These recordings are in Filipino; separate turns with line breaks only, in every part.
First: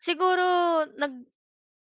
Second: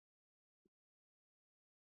Siguro nag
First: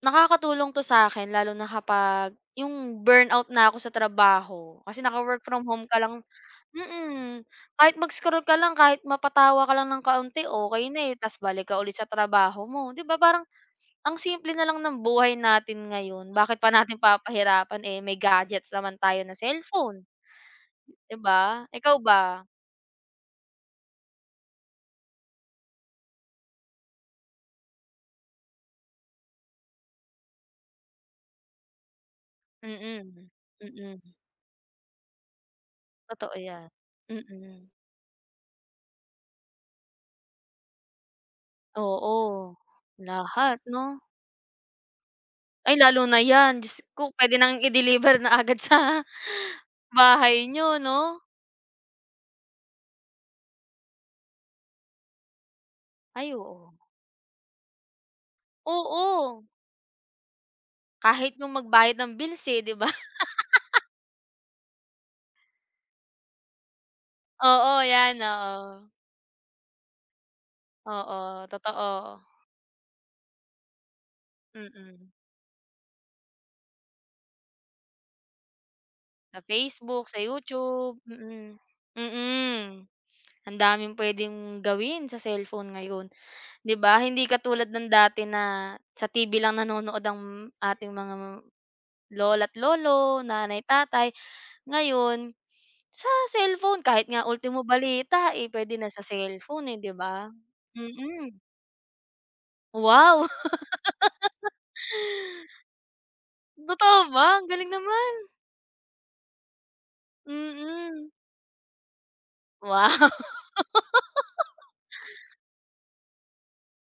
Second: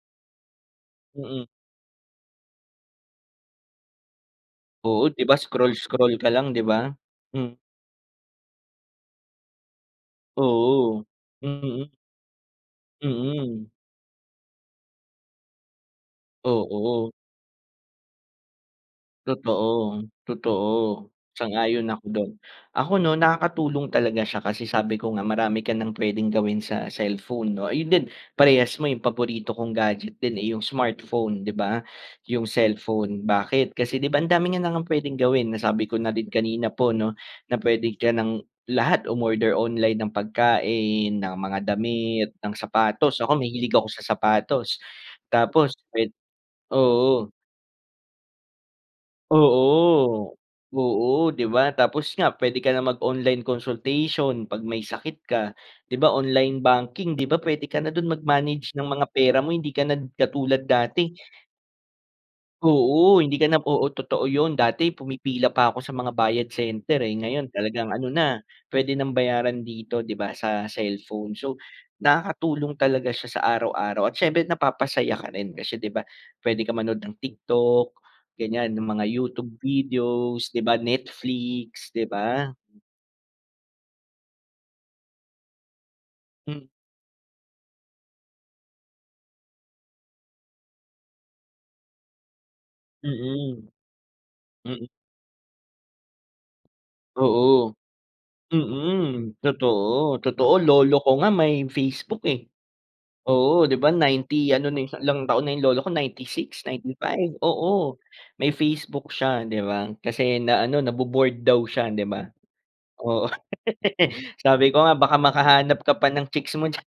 nakakatulong 'to sa 'kin,
Mm.
lalo na kapag yung burnout na ako sa trabaho, kasi
Oo, di ba
naka-work from home ka
scroll-scroll
lang
ka lang, di ba?
mm.
Hmm.
Kahit mag-scroll ka lang, kahit mapatawa ka lang ng kaunti, okey
Oo.
na, eh, tas balik ka
Mm.
ulit sa trabaho mo. Di ba parang,
Mm.
ang simple na lang ng buhay natin ngayon, bakit pa natin
Oo.
papahirapan, eh, may gadgets naman tayo na
Totoo.
cellphone?
Totoo.
Di ba?
Sang-ayon
Ikaw
ako do'n.
ba?
Ako 'no, nakakatulong talaga siya, kasi sabi ko nga, marami ka nang pwedeng gawin sa cellphone, 'no? Ayun din, parehas mo, yung paborito kong gadget din, eh, yung smartphone, di ba? Yung cellphone.
Mm.
Bakit? Kasi di
Mm.
ba, ang dami niya na ngang pwedeng gawin. Nasabi ko na din
Totoo yan.
kanina po 'no, na
Mm.
pwedeng ka nang lahat, umorder online ng pagkain, ng mga damit, ng
Oo.
sapatos. Ako,
Lahat
mahilig ako
'no?
sa sapatos. Tapos
Ay, lalo
pwed
na yan. Jusko!
oo.
Pwede na ngang i-deliver na agad sa
Oo.
bahay niyo,
Oo,
'no?
di ba? Tapos nga, pwede ka nang mag-online consultation 'pag may sakit ka, di ba
Ay,
online
oo.
banking, di ba pwede ka na do'n mag-manage ng mga pera
Oo.
mo. Hindi ka na katulad dati.
Kahit no'ng magbayad ng bills, eh, di ba?
Oo, hindi ka na oo, totoo yun. Dati, pumipila pa ko sa mga Bayad Center eh, ngayon,
Oo,
talagang ano
yan,
na,
oo.
pwede nang bayaran dito, di ba, sa cellphone.
Oo,
So,
totoo.
nakakatulong talaga siya sa araw-araw. At siyempre,
Mm.
napapasaya ka rin, kasi di ba, pwede ka manood ng TikTok, ganyan, ng mga
Sa
YouTube
Facebook, sa
videos, di ba,
YouTube. Mm.
Netflix, di ba?
Mm. Ang daming pwedeng gawin sa cellphone ngayon.
Hmm.
Di ba? Hindi katulad ng dati na sa TV lang nanonood ang ating mga lola't lolo, nanay,
Mm.
tatay,
Mm.
ngayon, sa cellphone, kahit nga ultimo
Oo.
balita, eh, pwede na sa
Mm.
cellphone, eh, di
Totoo,
ba?
totoo. Lolo ko nga,
Mm.
may Facebook eh.
Wow.
Oo, di ba? 90 ano na yu ilang taon na yung lolo ko, 96,
Totoo
95.
ba? Ang galing
Oo,
naman.
may Facebook siya, di ba. Kasi na ano,
Mm.
nabo-bored daw siya, di ba?
Wow.
Oo. Sabi ko nga, baka makahanap ka pa ng chicks mo diyan.